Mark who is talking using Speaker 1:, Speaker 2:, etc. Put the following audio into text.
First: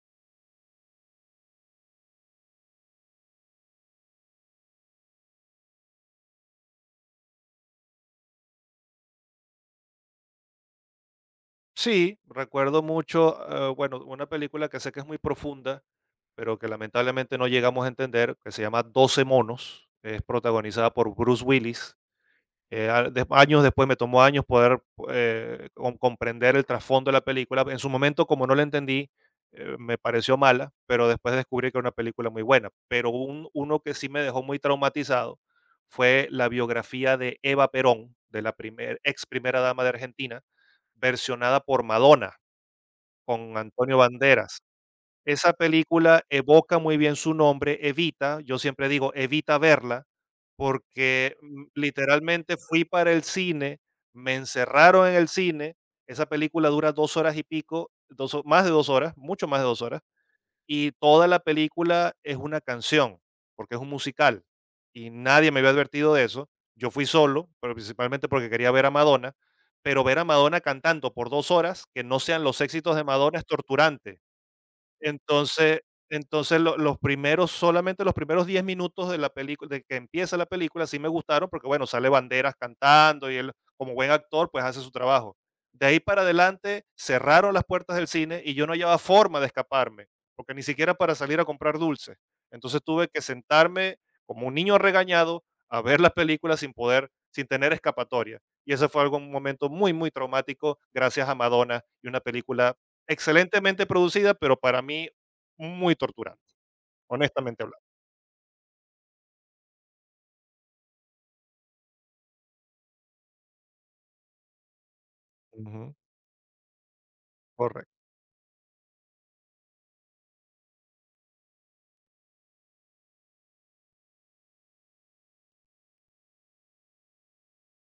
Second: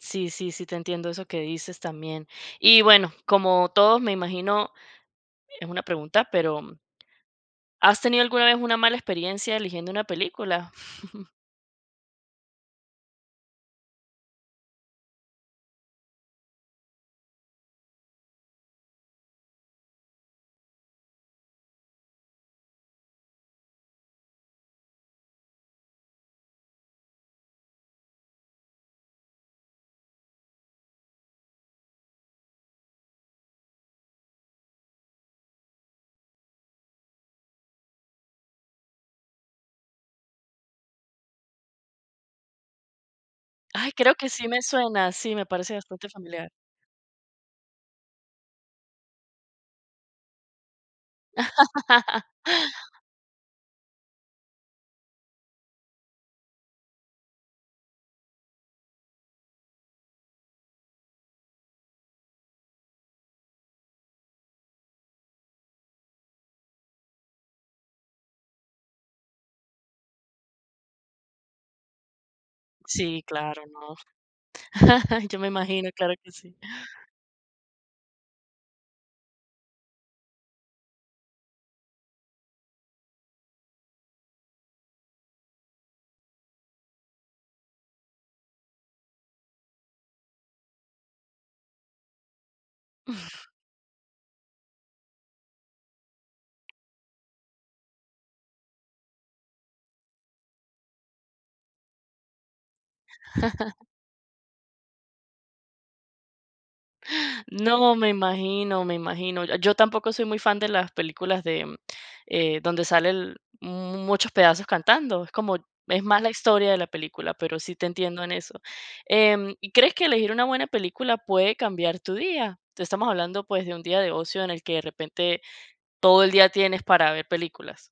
Speaker 1: Sí, sí, sí te entiendo eso que dices también. Y, bueno, como todo me imagino, es una pregunta, pero ¿has tenido alguna vez una mala experiencia eligiendo una película?
Speaker 2: Sí, recuerdo mucho, eh, bueno, una película que sé que es muy profunda, pero que lamentablemente no llegamos a entender, que se llama 12 monos, es protagonizada por Bruce Willis, eh, años después, me tomó años poder, eh, con comprender el trasfondo de la película. En su momento, como no le entendí, eh, me pareció mala, pero después descubrí que era una película muy buena. Pero un uno que sí me dejó muy traumatizado fue la biografía de Eva Perón, de la primer ex primera dama de Argentina, versionada por Madonna, con
Speaker 1: Ay,
Speaker 2: Antonio
Speaker 1: creo que sí
Speaker 2: Banderas.
Speaker 1: me suena, sí, me
Speaker 2: Esa
Speaker 1: parece bastante
Speaker 2: película
Speaker 1: familiar.
Speaker 2: evoca muy bien su nombre, Evita, yo siempre digo: "Evita verla", porque literalmente fui para el cine, me encerraron en el cine. Esa película dura 2 horas y pico, 2, más de 2 horas, mucho más de 2 horas, y toda la película es una canción, porque es un musical, y nadie me había advertido de eso. Yo fui solo, pero principalmente porque quería ver a Madonna, pero ver a Madonna cantando por 2 horas, que no sean los éxitos de
Speaker 1: Sí,
Speaker 2: Madonna, es
Speaker 1: claro, no.
Speaker 2: torturante.
Speaker 1: Yo me
Speaker 2: Entonces,
Speaker 1: imagino, claro que sí.
Speaker 2: entonces, lo los primeros, solamente los primeros 10 minutos de la película de que empieza la película sí me gustaron, porque bueno, sale Banderas cantando y él, como buen actor, pues, hace su trabajo. De ahí para adelante cerraron las puertas del cine y yo no hallaba forma de escaparme, porque ni siquiera para salir a comprar dulces. Entonces, tuve que sentarme como un niño regañado a ver las películas sin poder sin tener escapatoria. Y ese fue algo, un momento muy, muy traumático gracias a Madonna, y una película excelentemente producida, pero para mí muy torturante, honestamente hablando.
Speaker 1: No, me imagino, me imagino. Yo, tampoco soy muy fan de las películas de, eh, donde salen muchos pedazos cantando, es como
Speaker 2: Ujú.
Speaker 1: es más la historia de la película, pero sí
Speaker 2: Correcto.
Speaker 1: te entiendo en eso, em, ¿y crees que elegir una buena película puede cambiar tu día? Estamos hablando, pues, de un día de ocio en el que de repente todo el día tienes para ver películas.